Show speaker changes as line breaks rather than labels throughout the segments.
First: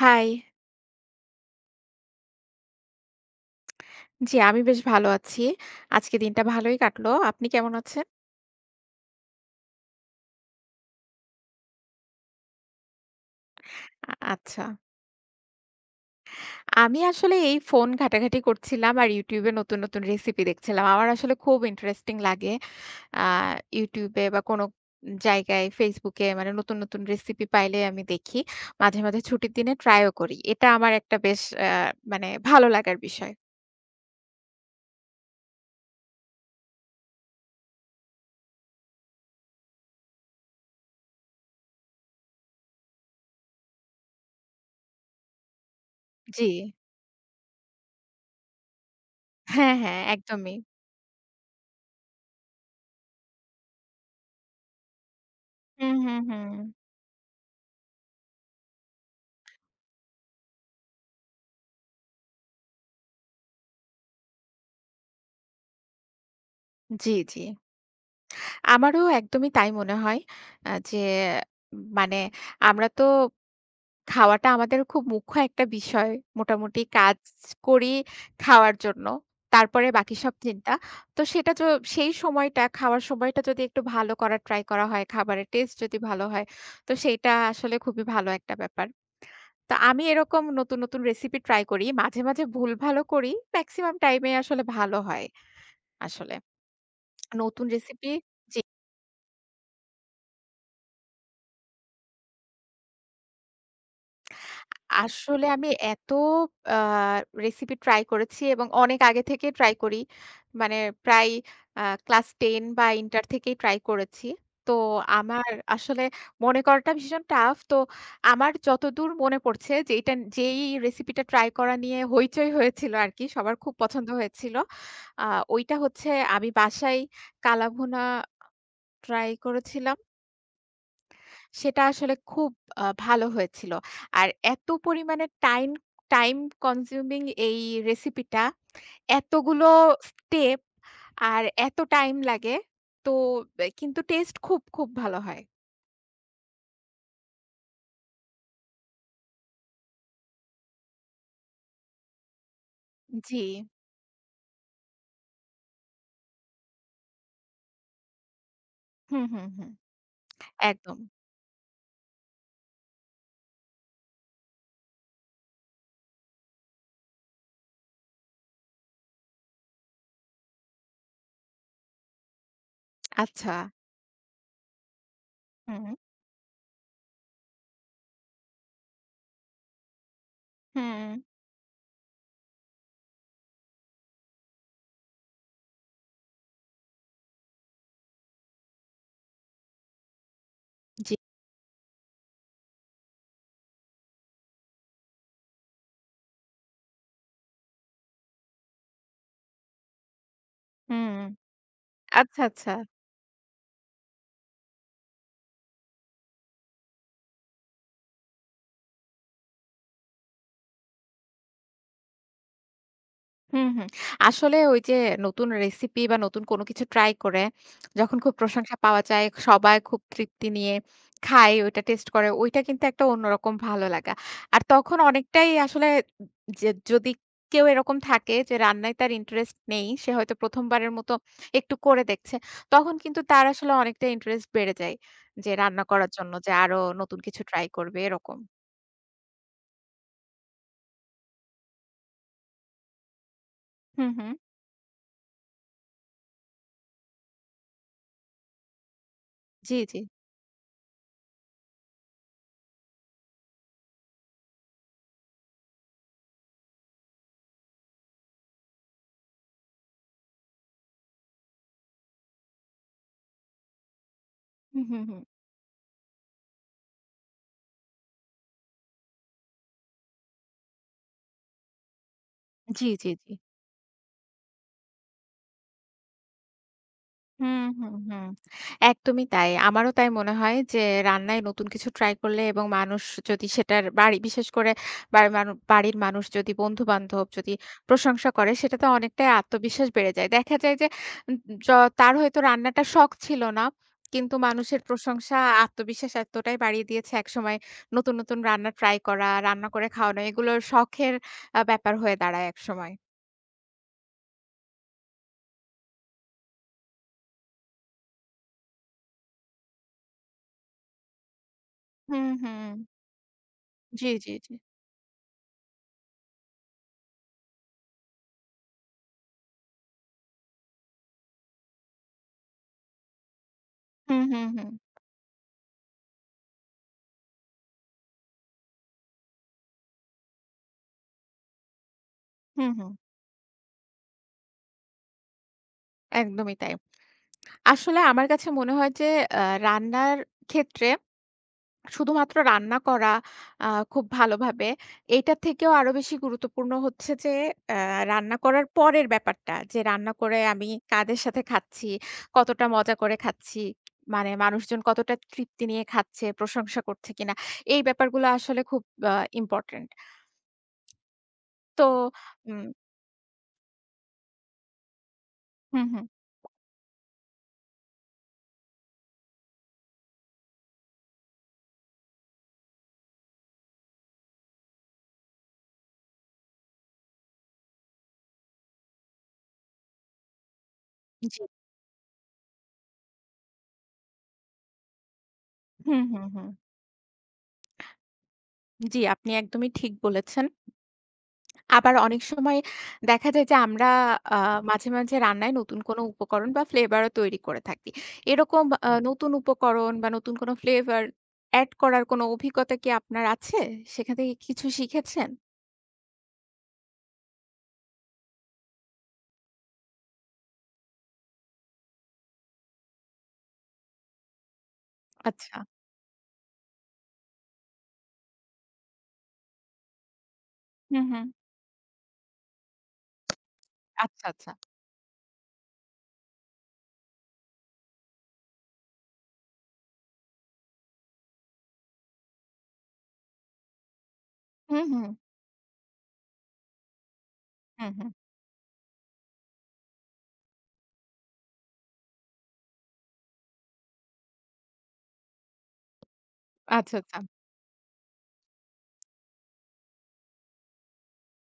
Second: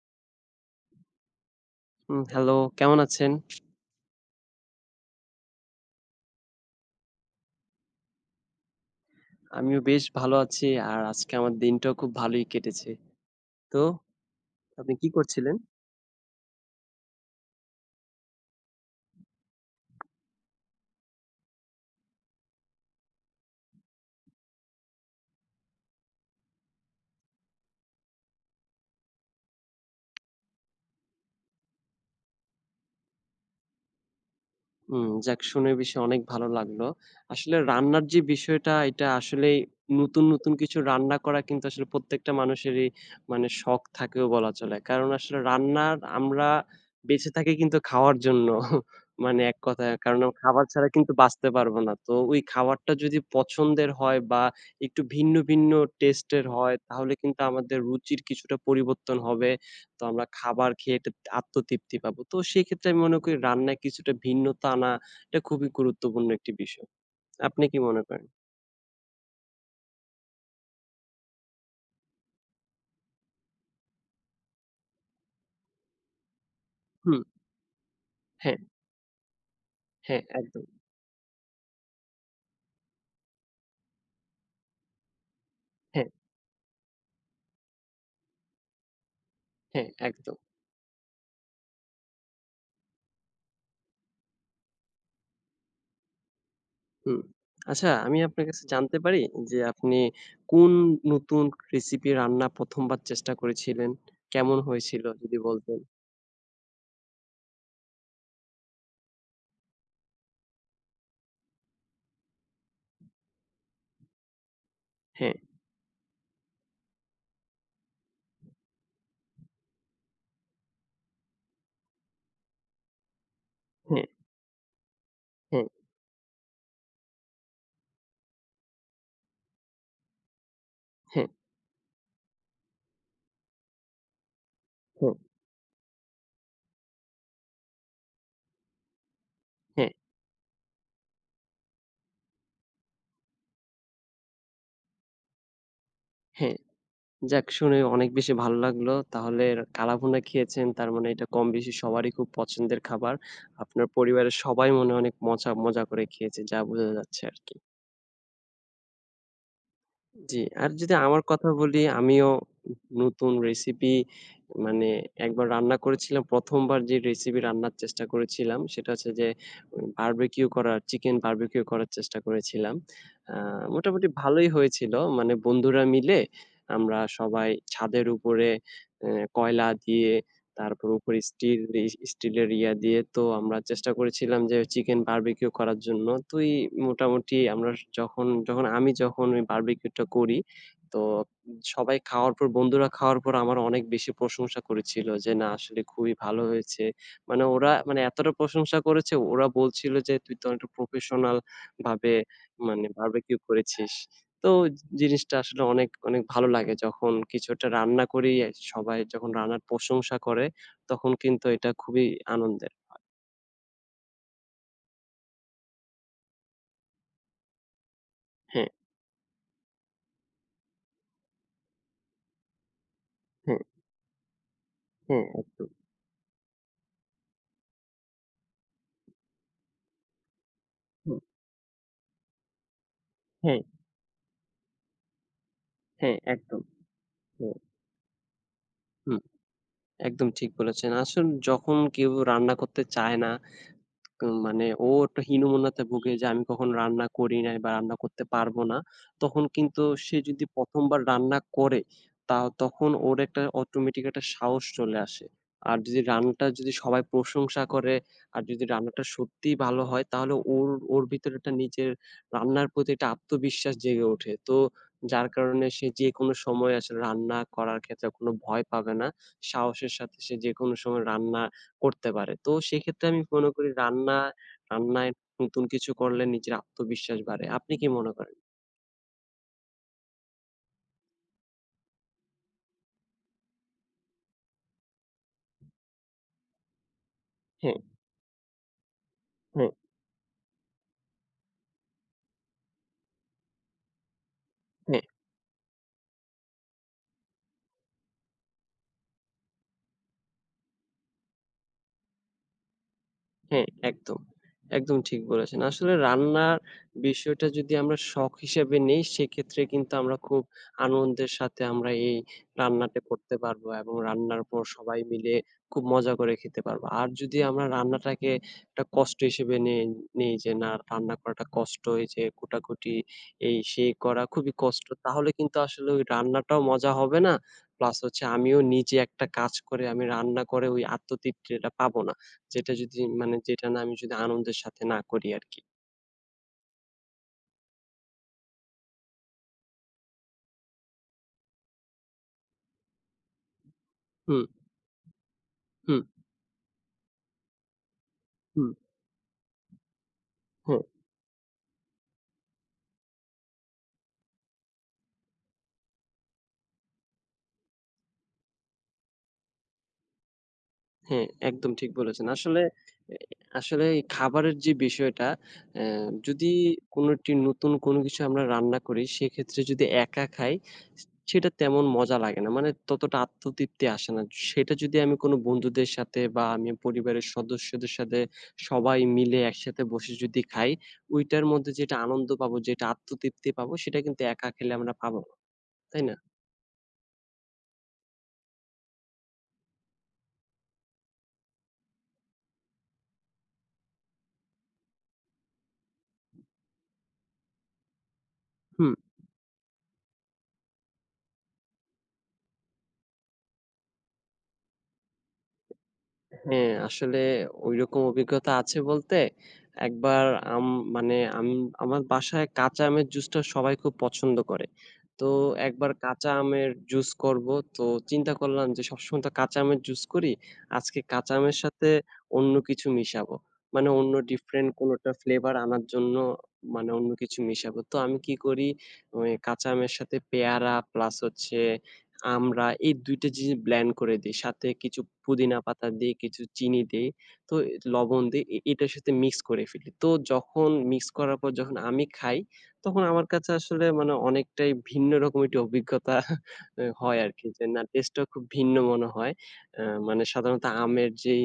High.
উম hello, কেমন আছেন?
জি, আমি বেশ ভালো আছি। আজকের দিনটা ভালই কাটল। আপনি কেমন আছেন?
আমিও বেশ ভালো আছি আর আজকে আমার দিনটাও খুব ভালোই কেটেছে। তো
আ আচ্ছা।
আপনি কি করছিলেন?
আমি আসলে, এই ফোন ঘাটাঘাটি করছিলাম আর YouTube এ নতু্‌ন, নতুন রেসিপি দেখছিলাম। আমার আসলে খুব ইন্টারেস্টিং লাগে। আ YouTube এ বা কোন জায়গায় Facebook এ মানে নতুন, নতুন রেসিপি পাইলে আমি দেখি। মাঝে, মাঝে ছুটির দিনে ট্রাই ও করি। এটা আমার একটা বেশ অ্যা মানে ভালো লাগার বিষয়।
উম যাক শুনে বেশি অনেক ভালো লাগলো। আসলে রান্নার যে বিষয়টা এটা আসলেই নতুন, নতুন কিছু রান্না করা কিন্তু আসলে প্রত্যেকটা মানুষেরই মানে শখ থাকেও বলা চলে। কারণ আসলে রান্নার আমরা
জি।
বেঁচে থাকি কিন্তু খাওয়ার জন্য। মানে এক
হ্যাঁ,
কথায়
হ্যাঁ,
কারণ
একদমই।
খাবার ছাড়া কিন্তু বাঁচতে পারবো না। তো ওই খাবারটা যদি পছন্দের হয় বা একটু ভিন্ন, ভিন্ন
হুম, হুম,
টেস্টের
হুম।
হয় তাহলে কিন্তু আমাদের রুচির কিছুটা পরিবর্তন হবে। তো আমরা খাবার খেয়ে এত আত্মতৃপ্তি পাবো। তো সেক্ষেত্রে আমি মনে করি রান্নায় কিছুটা ভিন্নতা আনা এটা খুবই গুরুত্বপূর্ণ একটি বিষয়।
জি, জি।
আপনি কী মনে করেন?
আমারও একদমই তাই মনে হয় আ যে মানে আমরা তো খাওয়াটা আমাদের খুব মুখ্য একটা বিষয়। মোটামুটি কাজ
হুম।
করি
হ্যাঁ।
খাওয়ার জন্য। তারপরে বাকি
হ্যাঁ,
সব
একদম।
চিন্তা। তো সেটা জ সেই সময়টা খাওয়ার সময়টা যদি একটু ভালো করার ট্রাই করা হয় খাবারের টেস্ট যদি
হ্যাঁ।
ভালো হয়। তো সেইটা আসলে খুবই ভালো একটা ব্যাপার। তো
হ্যাঁ,
আমি
একদম।
এরকম নতুন, নতুন রেসিপি ট্রাই করি। মাঝে, মাঝে ভুলভালও করি। মেক্সিমাম টাইমে আসলে ভালো হয় আসলে।
হুম,
নতুন
আচ্ছা
রেসিপি
আমি আপনার
জি।
কাছে জানতে পারি যে, আপনি কোন নতুন রেসিপি রান্না ১ম বার চেষ্টা করেছিলেন, কেমন হয়েছিল? যদি
আসলে আমি
বলতেন।
এত আ রেসিপি ট্রাই করেছি এবং অনেক আগে থেকে ট্রাই করি। মানে প্রায় আ ক্লাস 10 বা ইন্টার থেকেই ট্রাই করেছি। তো
হ্যাঁ।
আমার আসলে মনে করাটা ভীষণ টাফ। তো আমার যতদূর মনে পড়ছে যেইটা, যেই রেসিপি টা ট্রাই করা নিয়ে হইচই হয়েছিল আরকি। সবার খুব
হ্যাঁ।
পছন্দ হয়েছিল। আ
হ্যাঁ।
ঐটা হচ্ছে আমি বাসায় কালাভুনা ট্রাই করেছিলাম।
হ্যাঁ।
সেটা আসলে খুব আ ভালো হয়েছিল। আর এত
হুম।
পরিমাণে টাইম, টাইম কনজিউমিং এই রেসিপি টা, এতগুলো
হ্যাঁ।
স্টেপ আর এত টাইম লাগে তো কিন্তু টেস্টে খুব, খুব ভালো হয়।
হ্যাঁ। যাক শুনে অনেক বেশি ভাল লাগল। তাহলে কালাভুনা খেয়েছেন তার মানে এটা কমবেশি সবারই খুব পছন্দের খাবার।
জি।
আপনার পরিবারের সবাই মনে অনেক মজা মজা করে খেয়েছে যা বোঝা যাচ্ছে আরকি।
হু, হু, হু।
জি। আর যদি
একদম।
আমার কথা বলি আমিও নতুন রেসিপি, মানে একবার রান্না করেছিলাম প্রথমবার যে রেসিপি রান্নার চেষ্টা করেছিলাম সেটা হচ্ছে যে উ বারবিকিউ করার, চিকেন বারবিকিউ করার চেষ্টা করেছিলাম। আ
আচ্ছা।
মোটামুটি ভালোই হয়েছিল। মানে বন্ধুরা
উহু।
মিলে আমরা সবাই ছাদের উপরে এ কয়লা দিয়ে তারপর উপরে
হুম।
স্টিল রিস, স্টিলের ইয়া দিয়ে তো আমরা চেষ্টা করেছিলাম যে চিকেন বারবিকিউ করার জন্য। তুই মোটামুটি আমরা যখন যখন আমি যখন ওই বারবিকিউটা করি, তো
জি।
সবাই খাওয়ার পর, বন্ধুরা খাওয়ার পর আমার অনেক বেশি প্রশংসা করেছিল যে না আসলে খুবই ভালো হয়েছে। মানে ওরা মানে এতটা প্রশংসা করেছে ওরা বলছিলো যে "তুই তো অনেকটা
হুম।
প্রফেশনাল ভাবে
আচ্ছা, আচ্ছা!
মানে বারবিকিউ করেছিস।" তো জিনিসটা আসলে অনেক, অনেক ভালো লাগে যখন কিছু একটা রান্না করি সবাই যখন রান্নার প্রশংসা করে তখন কিন্তু এটা খুবই আনন্দের হয়।
হুম, হুম। আসলে ওই যে নতুন রেসিপি বা নতুন কোন কিছু ট্রাই করে, যখন খুব
হ্যাঁ।
প্রশংসা পাওয়া যায়, সবাই খুব তৃপ্তি নিয়ে খায়, ওইটা টেস্ট করে ওইটা কিন্তু একটা অন্যরকম
হ্যাঁ।
ভালো লাগা। আর তখন
হ্যাঁ,
অনেকটাই
একদম।
আসলে যে যদি কেউ এরকম থাকে যে রান্নায় তার ইন্টারেস্ট নেই, সে হয়তো ১ম বারের মত
হুম।
একটু করে দেখছে। তখন কিন্তু তার
হ্যাঁ।
আসলে অনেকটা ইন্টারেস্ট বেড়ে যায়। যে রান্না করার
হ্যাঁ
জন্য যে
একদম,
আরো নতুন কিছু
হুম।
ট্রাই করবে এরকম।
হুম। একদম ঠিক বলেছেন। আসুন যখন কেউ রান্না করতে চায় না
হু,
তো
হু।
মানে ও একটা হীনমন্যতায় ভুগে যে, আমি কখনো রান্না করি নাই বা রান্না করতে পারবো না। তখন
জি,
কিন্তু
জি।
সে, যদি ১ম বার রান্না করে, তাও তখন ওর একটা অটোমেটিক একটা সাহস চলে আসে। আর যদি রান্নাটা যদি সবাই প্রশংসা করে আর যদি রান্নাটা সত্যিই ভালো হয়। তাহলে ওর, ওর ভিতর একটা নিজের রান্নার প্রতি একটা আত্মবিশ্বাস জেগে ওঠে। তো,
হুম, হুম, হুম।
যার কারণে সে যেকোনো সময় আসলে রান্না করার ক্ষেত্রে কোনো ভয় পাবে না। সাহসের সাথে সে যেকোনো সময় রান্না করতে পারে। তো,
জি,
সেক্ষেত্রে
জি,
আমি
জি।
মনে করি রান্না, রান্নায় নতুন কিছু করলে নিজের আত্মবিশ্বাস বাড়ে।
হু,
আপনি কি
হু,
মনে
হু।
করেন?
একদমই তাই। আমারও তাই মনে হয় যে, রান্নায় নতুন কিছু ট্রাই করলে এবং মানুষ যদি সেটার বাড়ি বিশেষ করে বাড়ির মানু বাড়ির মানুষ যদি, বন্ধুবান্ধব যদি
হুম।
প্রশংসা করে সেটাতে অনেকটাই
হুম।
আত্মবিশ্বাস বেড়ে যায়। দেখা যায় যে য তার হয়তো রান্নাটা শখ ছিল না। কিন্তু মানুষের
হুম।
প্রশংসা, আত্মবিশ্বাস এতটাই বাড়িয়ে দিয়েছে একসময় নতুন, নতুন রান্না ট্রাই করা, রান্না করে খাওয়ানো এগুলো শখের আ ব্যাপার হয়ে দাঁড়ায় একসময়।
হ্যাঁ, একদম, একদম ঠিক বলেছেন। আসলে রান্নার বিষয়টা যদি আমরা শখ হিসেবে নেই সেক্ষেত্রে কিন্তু আমরা খুব আনন্দের সাথে আমরা এই
হুম, হুম।
রান্নাটা করতে পারবো এবং
জি, জি,
রান্নার
জি।
পর সবাই মিলে খুব মজা করে খেতে পারবো। আর যদি আমরা রান্নাটাকে একটা কষ্ট হিসেবে নেই, নেই যে না রান্না করাটা কষ্ট যে কোটাকুটি এই সে
হুম,
করা
হুম,
খুবই
হুম।
কষ্ট। তাহলে কিন্তু আসলে ওই রান্নাটাও মজা হবে না। প্লাস হচ্ছে আমিও নিজে একটা কাজ করে আমি রান্না করে ওই আত্মতৃপ্তিটা পাবো না।
হুম,
যেটা
হুম।
যদি মানে যেটা না আমি যদি আনন্দের সাথে না করি আরকি।
একদমই তাই। আসলে আমার কাছে মনে হয় যে, আ রান্নার ক্ষেত্রে শুধুমাত্র রান্না করা আ খুব
হুম।
ভালোভাবে, এটা থেকেও আরো
হুম।
বেশি গুরুত্বপূর্ণ হচ্ছে যে অ্যা রান্না করার
হুম।
পরের ব্যাপারটা যে রান্না করে আমি
হুম।
কাদের সাথে খাচ্ছি, কতটা মজা করে খাচ্ছি। মানে মানুষজন কতটা তৃপ্তি নিয়ে খাচ্ছে, প্রশংসা করছে কিনা। এই ব্যাপারগুলো আসলে খুব আ ইম্পোর্টেন্ট।
হ্যাঁ, একদম
তো
ঠিক বলেছেন। আসলে
উম।
অ্যা আসলে এই খাবারের যে বিষয়টা
হুম,
অ্যা
হুম।
যদি কোনোটি নতুন কোনো কিছু আমরা রান্না করি সেক্ষেত্রে যদি একা খাই স সেটা তেমন মজা লাগে না। মানে ততটা আত্মতৃপ্তি আসে না। সেটা যদি আমি কোনো বন্ধুদের সাথে বা আমি পরিবারের সদস্যদের সাথে সবাই মিলে একসাথে বসে যদি খাই
জি।
ওইটার মধ্যে যেটা আনন্দ পাবো যেটা আত্মতৃপ্তি পাবো সেটা কিন্তু একা খেলে আমরা পাবো না,
হুম,
তাই না?
হুম, হুম। জি, আপনি একদমই ঠিক বলেছেন। আবার অনেক সময় দেখা যায় যে আমরা আ মাঝে, মাঝে রান্নায় নতুন কোনো উপকরণ বা ফ্লেবারও তৈরি করে থাকি। এরকম
হু।
আ নতুন উপকরণ বা নতুন কোনো ফ্লেভার অ্যাড করার কোনো অভিজ্ঞতা কি আপনার আছে? সেখান থেকে কিছু শিখেছেন?
এ হ্যাঁ, আসলে ওই রকম অভিজ্ঞতা আছে বলতে, একবার আম মানে আম আমার বাসায় কাঁচা আমের জুসটা সবাই খুব পছন্দ করে। তো
আচ্ছা।
একবার কাঁচা আমের জুস করবো তো চিন্তা করলাম যে সবসময় তো কাঁচা আমের জুস করি
হু,
আজকে
হু।
কাঁচা আমের সাথে অন্য কিছু মিশাবো। মানে অন্য
আচ্ছা, আচ্ছা।
ডিফারেন্ট কোনো একটা ফ্লেভার আনার জন্য মানে অন্য কিছু মিশাবো। তো আমি কি করি মানে কাঁচা আমের সাথে পেয়ারা প্লাস হচ্ছে আমড়া এই ২ টা জিনিস ব্লেন্ড করে দিই। সাথে
উ
কিছু
হু।
পুদিনা পাতা দিই, কিছু চিনি দিই, তো এ
হু, হু।
লবণ দেই, এ এটার সাথে মিক্স করে ফেলি। তো যখন মিক্স করার পর যখন আমি খাই তখন আমার কাছে আসলে মানে অনেকটাই ভিন্ন রকম একটি অভিজ্ঞতা
আচ্ছা, আচ্ছা।
হয় আরকি যে না টেস্টটা খুব ভিন্ন মনে হয়। আ মানে সাধারণত আমের যেই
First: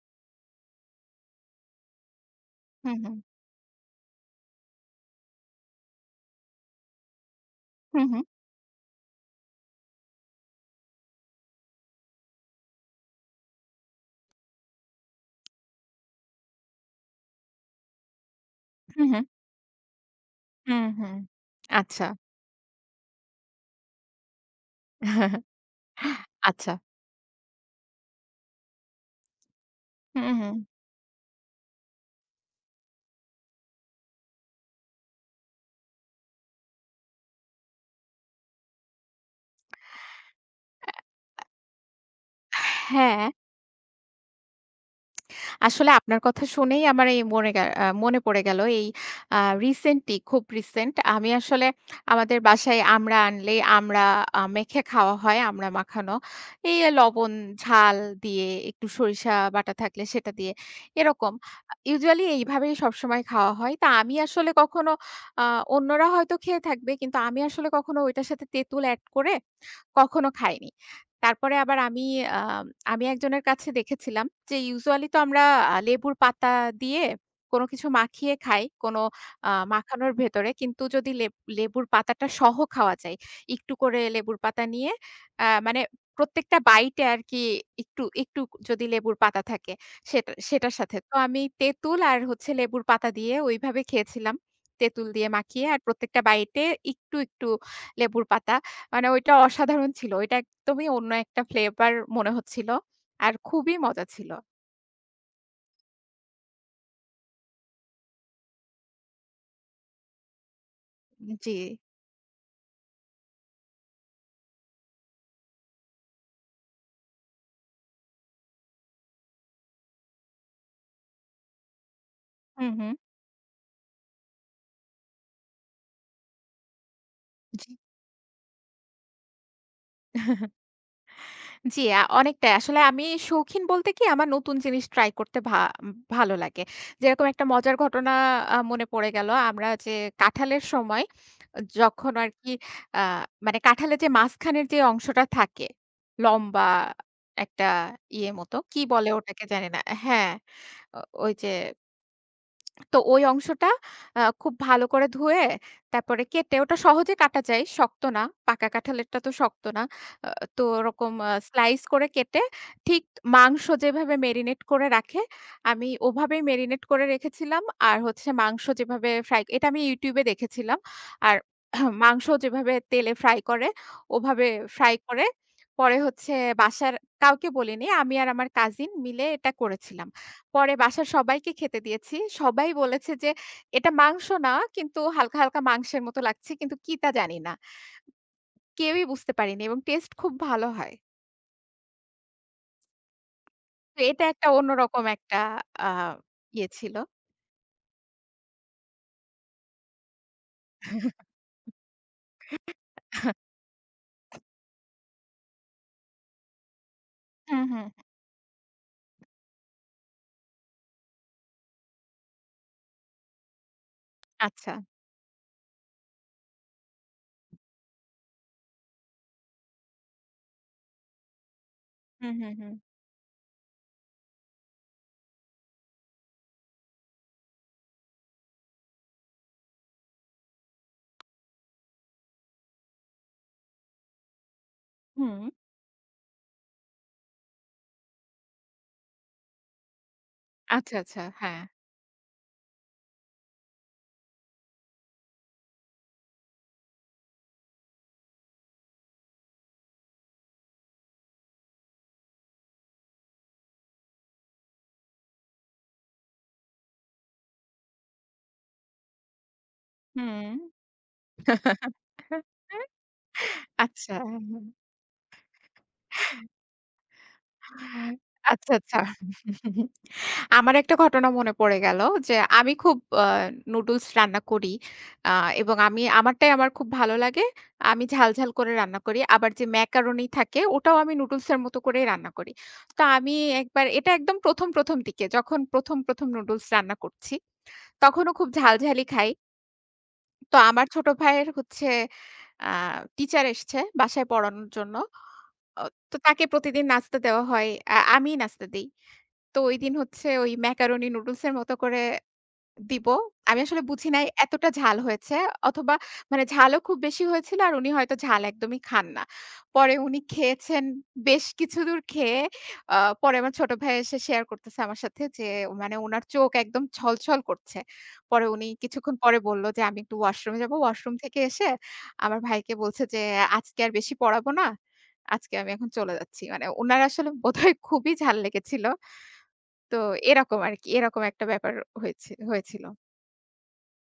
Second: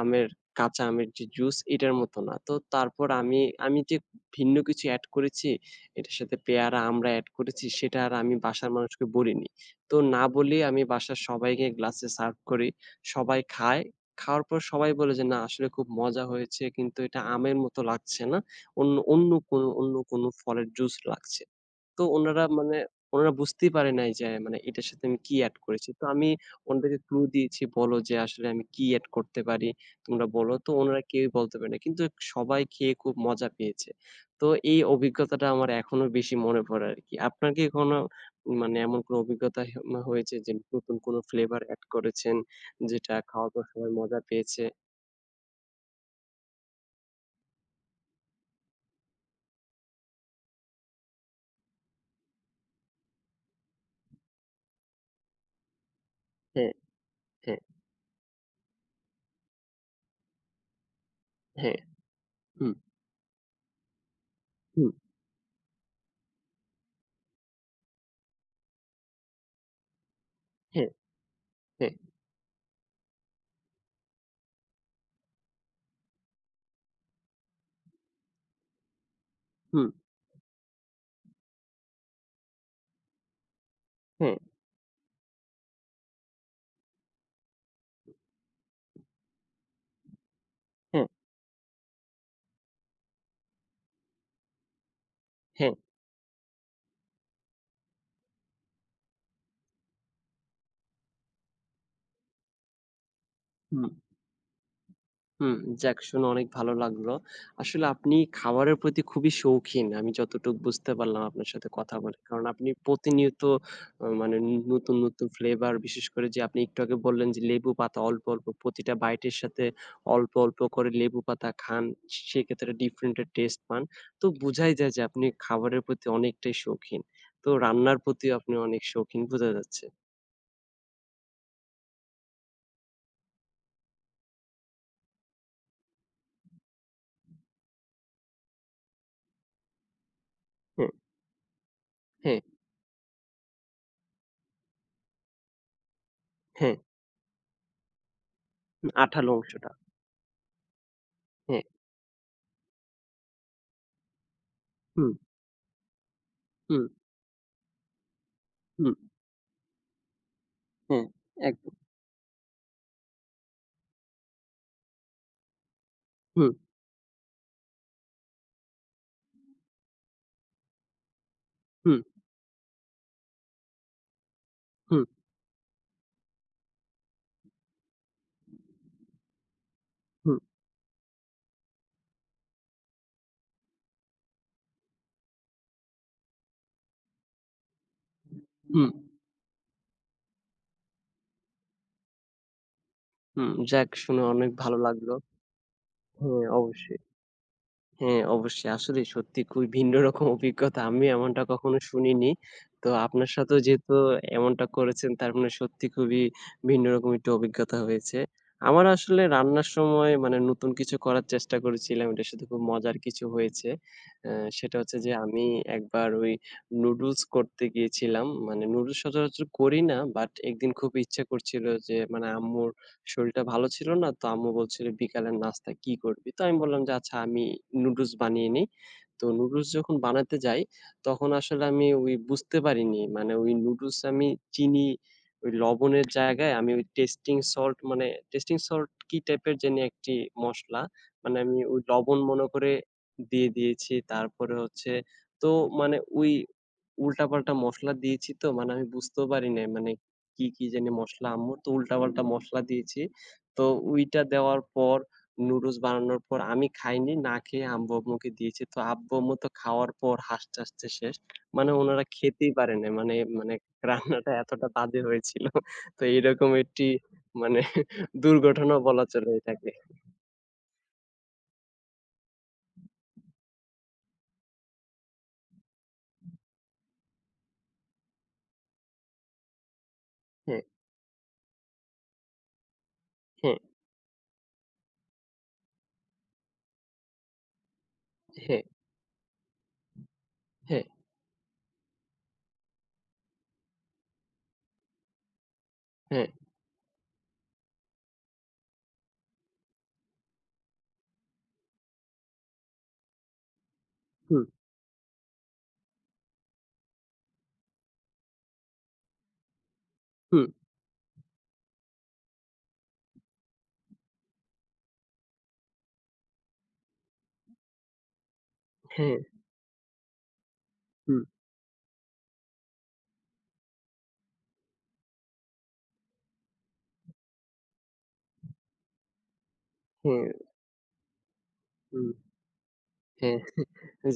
আমের, কাঁচা আমের যে জুস এটার মতো না। তো
হু,
তারপর
হু।
আমি আমি যে ভিন্ন কিছু অ্যাড করেছি, এটার সাথে পেয়ারা, আমড়া অ্যাড করেছি সেটা
হু,
আর
হু।
আমি বাসার মানুষকে বলিনি, তো না বলেই আমি বাসার সবাইকে গ্লাসে সার্ভ করি, সবাই খায়, খাওয়ার পর সবাই বলে যে, "না আসলে খুব মজা হয়েছে কিন্তু এটা আমের মতো লাগছে না অন্য
হু হ্যাঁ।
অন্য কোন অন্য কোনো ফলের
হু,
জুস
হু।
লাগছে।" তো
আচ্ছা।
উনারা মানে ওনারা বুঝতেই পারে নাই যে আ মানে এটার সাথে আমি কি অ্যাড করেছি। তো আমি
আচ্ছা।
ওনাদেরকে ক্লু দিয়েছি বলো যে, "আসলে আমি কি অ্যাড করতে পারি
উ
তোমরা বলো
হু।
তো।" উনারা কেউই বলতে পারে না। কিন্তু সবাই খেয়ে খুব মজা পেয়েছে। তো এই অভিজ্ঞতাটা আমার এখনো বেশি মনে পড়ে আরকি। আপনার কি কোনো মানে এমন কোনো অভিজ্ঞতা হে ম হয়েছে যে
আ
নতুন কোনো ফ্লেভার অ্যাড করেছেন, যেটা
হ্যাঁ।
খাওয়ার পর সবাই মজা পেয়েছে?
আসলে আপনার কথা শুনেই আমার এই মরে এ মনে পড়ে গেল এই আ রিসেন্টলি খুব রিসেন্ট আমি আসলে আমাদের বাসায় আমড়া আনলেই আমড়া আ মেখে খাওয়া হয় আমড়া মাখানো।
হ্যাঁ,
এই লবণ
হ্যাঁ।
ঝাল দিয়ে একটু সরিষা বাটা থাকলে সেটা দিয়ে। এরকম আ
হ্যাঁ,
ইউজুয়ালি
হুঁ।
এইভাবেই সবসময় খাওয়া হয়। তা আমি আসলে কখনো,
হু।
আ অন্যরা হয়তো খেয়ে থাকবে কিন্তু আমি আসলে কখনো ঐটার সাথে তেঁতুল এড করে কখনো খাইনি।
হ্যাঁ,
তারপরে আবার
হ্যাঁ।
আমি আ আমি একজনের কাছে দেখেছিলাম যে ইউজুয়ালি তো আমরা লেবুর পাতা দিয়ে কোনো কিছু মাখিয়ে খাই। কোনো আ
হু।
মাখানোর ভেতরে। কিন্তু যদি লেব লেবুর পাতাটা সহ খাওয়া যায়, একটু করে লেবুর
হ্যাঁ।
পাতা নিয়ে আ মানে প্রত্যেকটা বাইটে আরকি একটু একটু যদি লেবুর পাতা থাকে সেটা সেটার সাথে।
হ্যাঁ।
তো আমি তেঁতুল আর হচ্ছে লেবুর পাতা দিয়ে ওইভাবে খেয়েছিলাম। তেঁতুল দিয়ে মাখিয়ে।
হ্যাঁ।
আর প্রত্যেকটা বাইতে একটু, একটু লেবুর পাতা। মানে ওইটা অসাধারণ ছিলো। ওইটা একদমই অন্য একটা ফ্লেভার মনে হচ্ছিলো। আর খুবই
হুম।
মজা ছিলো।
হুম, যাক শুনে অনেক ভালো লাগলো। আসলে আপনি খাবারের প্রতি খুবই শৌখিন। আমি যতটুকু বুঝতে পারলাম
উ
আপনার সাথে
জ্বি।
কথা বলে। কারণ আপনি প্রতিনিয়ত আ মানে নতুন, নতুন ফ্লেভার বিশেষ করে যে আপনি একটু আগে বললেন যে লেবুপাতা অল্প, অল্প প্রতিটা বাইটের সাথে অল্প, অল্প করে লেবুপাতা খান
হু,
সেক্ষেত্রে
হু।
ডিফারেন্টের টেস্ট পান। তো বুঝাই যায় যে, আপনি খাবারের প্রতি অনেকটাই শৌখিন। তো
জ্বি।
রান্নার প্রতিও আপনি অনেক শৌখিন বোঝা যাচ্ছে।
জ্বি, আ অনেকটাই। আসলে আমি শৌখিন বলতে কি আমার নতুন জিনিস ট্রাই করতে ভা ভালো লাগে। যেরকম একটা মজার ঘটনা আ মনে পড়ে গেলো। আমরা যে কাঁঠালের
হু।
সময় যখন
হ্যাঁ।
আরকি আ মানে কাঁঠালের যে মাঝখানের যে অংশটা থাকে, লম্বা
হ্যাঁ।
একটা ইয়ে মত কী
উ
বলে
আঠালো
ওটাকে জানি
অংশটা।
না। হ্যাঁ, ওই যে
হ্যাঁ।
তো ওই অংশটা আ খুব ভালো করে
হুম।
ধুয়ে তারপরে কেটে ওটা
হুম।
সহজে কাটা যায়। শক্ত না। পাকা
হুম।
কাঁঠালেরটা তো শক্ত না। আ তো
হ্যাঁ,
ওরকম আ
একদম।
স্লাইস করে কেটে ঠিক মাংস যেভাবে মেরিনেট করে রাখে আমি ওভাবেই
হুম।
মেরিনেট করে রেখেছিলাম। আর হচ্ছে মাংস যেভাবে ফ্রাই, এটা আমি YouTube এ দেখেছিলাম। আর
হুম।
মাংস যেভাবে তেলে ফ্রাই করে ওভাবে ফ্রাই
হু।
করে। পরে হচ্ছে বাসার কাউকে বলিনি। আমি আর আমার কাজিন মিলে এটা করেছিলাম।
হু।
পরে বাসার সবাইকে খেতে দিয়েছি। সবাই বলেছে যে, "এটা মাংস না, কিন্তু হালকা, হালকা মাংসের মতো লাগছে কিন্তু কি তা জানিনা।"
হুম।
কেউই বুঝতে পারেনি এবং টেস্টে খুব ভালো হয়।
হুম, যাক
তো,
শুনে
এটা একটা
অনেক ভালো
অন্যরকম
লাগলো।
একটা আ
হ্যা,
ইয়ে ছিল।
অবশ্যই। হ্যাঁ অবশ্যই। আসলেই সত্যি খুবই ভিন্ন রকম অভিজ্ঞতা আমি এমনটা কখনো শুনিনি। তো আপনার সাথেও যেহেতু এমনটা করেছেন, তার মানে সত্যি খুবই ভিন্ন রকম একটু
উ হুম,
অভিজ্ঞতা
হু।
হয়েছে। আমার আসলে রান্নার সময় মানে নতুন কিছু করার চেষ্টা করেছিলাম। এটার সাথে খুব মজার কিছু হয়েছে। অ্যা
আচ্ছা।
সেটা হচ্ছে যে আমি একবার ওই নুডলস করতে গিয়েছিলাম, মানে নুডলস সচরাচর করি না বাট একদিন খুব ইচ্ছা করছিল যে মানে
উ হু,
আম্মুর
হু।
শরীরটা ভালো ছিল না। তো আম্মু বলছিল বিকালের নাস্তা কী করবি? তো আমি বললাম যে আচ্ছা আমি, নুডলস বানিয়ে নেই। তো নুডলস যখন বানাতে যাই তখন আসলে আমি ওই বুঝতে পারিনি, মানে ওই নুডলসে আমি চিনি
হুম।
অই লবণের জায়গায় আমি ওই টেস্টিং সল্ট মানে টেস্টিং সল্ট কী টাইপের জানি একটি মসলা।
আচ্ছা, আচ্ছা।
মানে আমি
হ্যাঁ।
ওই লবণ মনে করে দিয়ে দিয়েছি। তারপরে হচ্ছে তো মানে ওই উল্টা-পাল্টা মসলা দিয়েছি তো মানে আমি বুঝতেও পারিনি। মানে কী, কী জানি মসলা আম্মুর, তো উল্টা-পাল্টা মশলা দিয়েছি। তো ঐটা দেওয়ার পর নুডলস বানানোর পর আমি খাইনি, না খেয়ে আব্বু-আম্মুকে দিয়েছি। তো আব্বু-আম্মু তো খাওয়ার পর
হুম।
হাসতে, হাসতে শেষ। মানে উনারা খেতেই পারে নাই। মানে, মানে
আচ্ছা।
রান্নাটা এতটা বাজে হয়েছিল। তো এরকম একটি, মানে
আচ্ছা,
দুর্ঘটনাও
আচ্ছা।
বলা চলে এটাকে।
আমার একটা ঘটনা মনে পড়ে গেল যে আমি খুব আ নুডলস রান্না করি। আ এবং আমি আমারটাই আমার খুব ভালো লাগে। আমি ঝাল-ঝাল করে রান্না করি। আবার যে ম্যাকারোনি থাকে
হ্যাঁ।
ওটাও আমি নুডলস এর মত করেই রান্না করি। তো আমি
হ্যাঁ।
একবার এটা একদম ১ম ১ম দিকে, যখন ১ম ১ম নুডলস রান্না করছি, তখনও খুব
হ্যাঁ।
ঝাল-ঝালই খাই। তো
হ্যাঁ।
আমার ছোট ভাইয়ের হচ্ছে আ টিচার এসছে বাসায় পড়ানোর জন্য। আ তো
হ্যাঁ।
তাকে প্রতিদিন নাস্তা দেওয়া হয়। আ আমিই নাস্তা দেই। তো ঐদিন হচ্ছে ওই ম্যাকারোনি নুডলসের মতো করে দিবো। আমি আসলে বুঝি নাই
হুম।
এতটা ঝাল হয়েছে। অথবা মানে ঝালও খুব বেশি হয়েছিলো আর উনি হয়তো ঝাল একদমই খান না। পরে উনি
হুম।
খেয়েছেন বেশ কিছুদূর খেয়ে আ পরে আমার ছোট ভাই এসে শেয়ার করতেছে আমার সাথে যে মানে উনার চোখ একদম ছল-ছল করছে। পরে উনি কিছুক্ষণ
হ্যাঁ।
পরে বললো যে আমি একটু ওয়াশরুমে যাবো। ওয়াশরুম
হুম।
থেকে এসে আমার ভাইকে বলছে যে আজকে আর বেশি পড়াবো না। আজকে আমি এখন চলে যাচ্ছি। মানে উনার আসলে বোধহয় খুবই ঝাল লেগেছিলো। তো
হ্যাঁ।
এরকম আরকি, এরকম একটা ব্যাপার
হুম
হয়েছি হয়েছিলো।
হ্যাঁ,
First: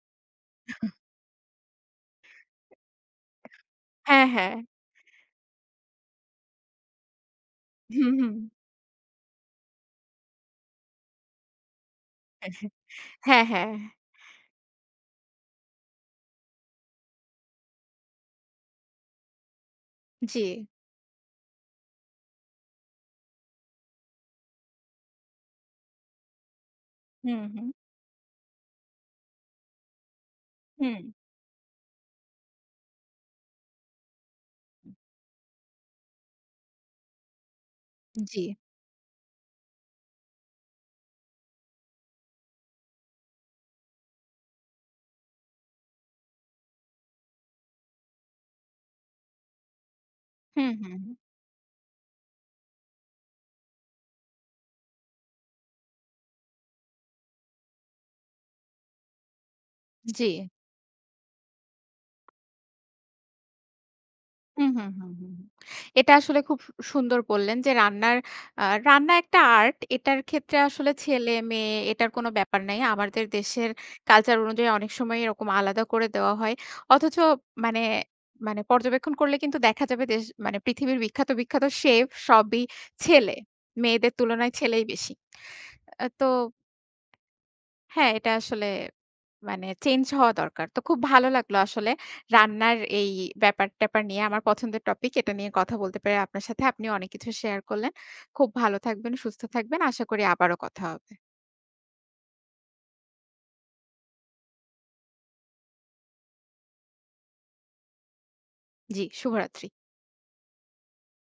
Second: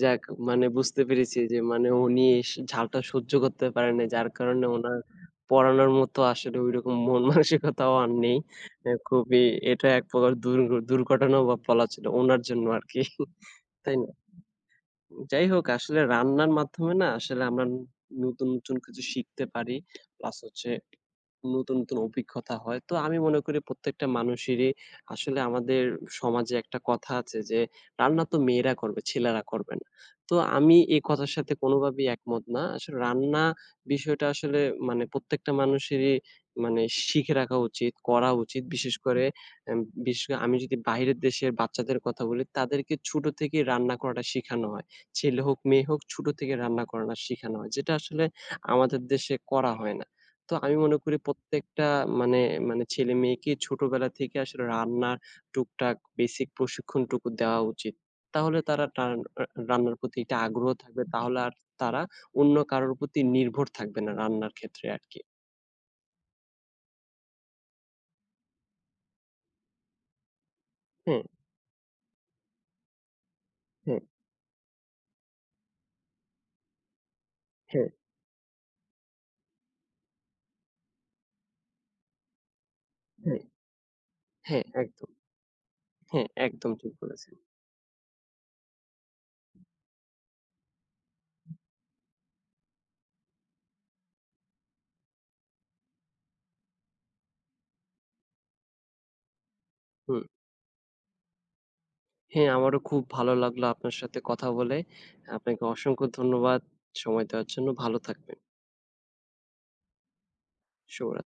যাক মানে বুঝতে পেরেছি যে মানে উনি স ঝালটা সহ্য করতে পারে নাই।
হ্যাঁ,
যার
হ্যাঁ।
কারণে উনার পড়ানোর মতো আসলে ঐরকম মন-মানসিকতাও
হুম,
আর নেই।
হুম।
এ খুবই এটা এক প্রকার দূরঘ দুর্ঘটনাও বলা ছিলো উনার জন্য আরকি।
হ্যাঁ, হ্যাঁ।
তাই না? যাই হোক আসলে রান্নার মাধ্যমে না আসলে আমরা ন নতুন, নতুন কিছু শিখতে পারি। প্লাস
জ্বি।
হচ্ছে নতুন, নতুন অভিজ্ঞতা হয়। তো আমি মনে করি প্রত্যেকটা মানুষেরই আসলে আমাদের সমাজে একটা কথা আছে
হুম,
যে
হুম।
রান্না তো মেয়েরা করবে ছেলেরা করবে না। তো আমি এই
হুম।
কথার সাথে কোনোভাবেই একমত না। আসলে রান্না বিষয়টা আসলে মানে প্রত্যেকটা মানুষেরই মানে শিখে রাখা উচিত করা
জ্বি।
উচিত বিশেষ করে এম বিশেষ আমি যদি বাহিরের দেশের বাচ্চাদের কথা বলি তাদেরকে ছোট থেকেই রান্না করাটা শিখানো হয়। ছেলে হোক, মেয়ে হোক ছোট থেকেই রান্না করাটা শিখানো হয়। যেটা আসলে আমাদের দেশে করা হয় না। তো
হুম,
আমি
হুম,
মনে
হুম।
করি প্রত্যেকটা মানে মানে ছেলে-মেয়েকে ছোটবেলা থেকে আসলে রান্নার টুক-টাক বেসিক প্রশিক্ষণটুকু দেওয়া উচিত। তাহলে তারা তস্ন আ রান্নার প্রতি
জ্বি।
একটা আগ্রহ থাকবে তাহলে আর তারা অন্য কারোর প্রতি নির্ভর থাকবে না রান্নার
হুম,
ক্ষেত্রে
হুম, হুম,
আরকি।
হুম। এটা আসলে খুব সু সুন্দর বললেন যে রান্নার আ রান্না একটা আর্ট। এটার ক্ষেত্রে আসলে
হুম।
ছেলে-মেয়ে এটার কোনো ব্যাপার নাই। আমাদের দেশের
হুম।
কালচার অনুযায়ী অনেক সময় এরকম আলাদা করে দেওয়া হয়। অথচ মানে
হ্যাঁ।
মানে পর্যবেক্ষণ করলে কিন্তু দেখা যাবে যে দেশ মানে পৃথিবীর বিখ্যাত, বিখ্যাত সেফ সবই ছেলে।
হ্যাঁ।
মেয়েদের তুলনায়
হ্যাঁ,
ছেলেই
একদম।
বেশি। এ তো
হ্যাঁ, একদম ঠিক বলেছেন।
হ্যাঁ, এটা আসলে মানে চেঞ্জ হওয়া দরকার। তো খুব ভালো লাগলো আসলে রান্নার এই ব্যাপার-ট্যাপার নিয়ে আমার পছন্দের টপিক। এটা নিয়ে কথা বলতে পারি আপনার সাথে। আপনিও অনেক কিছু শেয়ার করলেন। খুব ভালো থাকবেন, সুস্থ থাকবেন। আশা
হুম।
করি আবারো কথা হবে।
হ্যাঁ, আমারও খুব ভালো লাগলো আপনার সাথে কথা বলে। আপনাকে অসংখ্য ধন্যবাদ সময় দেওয়ার জন্য। ভালো থাকবেন।
জ্বি, শুভরাত্রি।
শুভরাত্রি।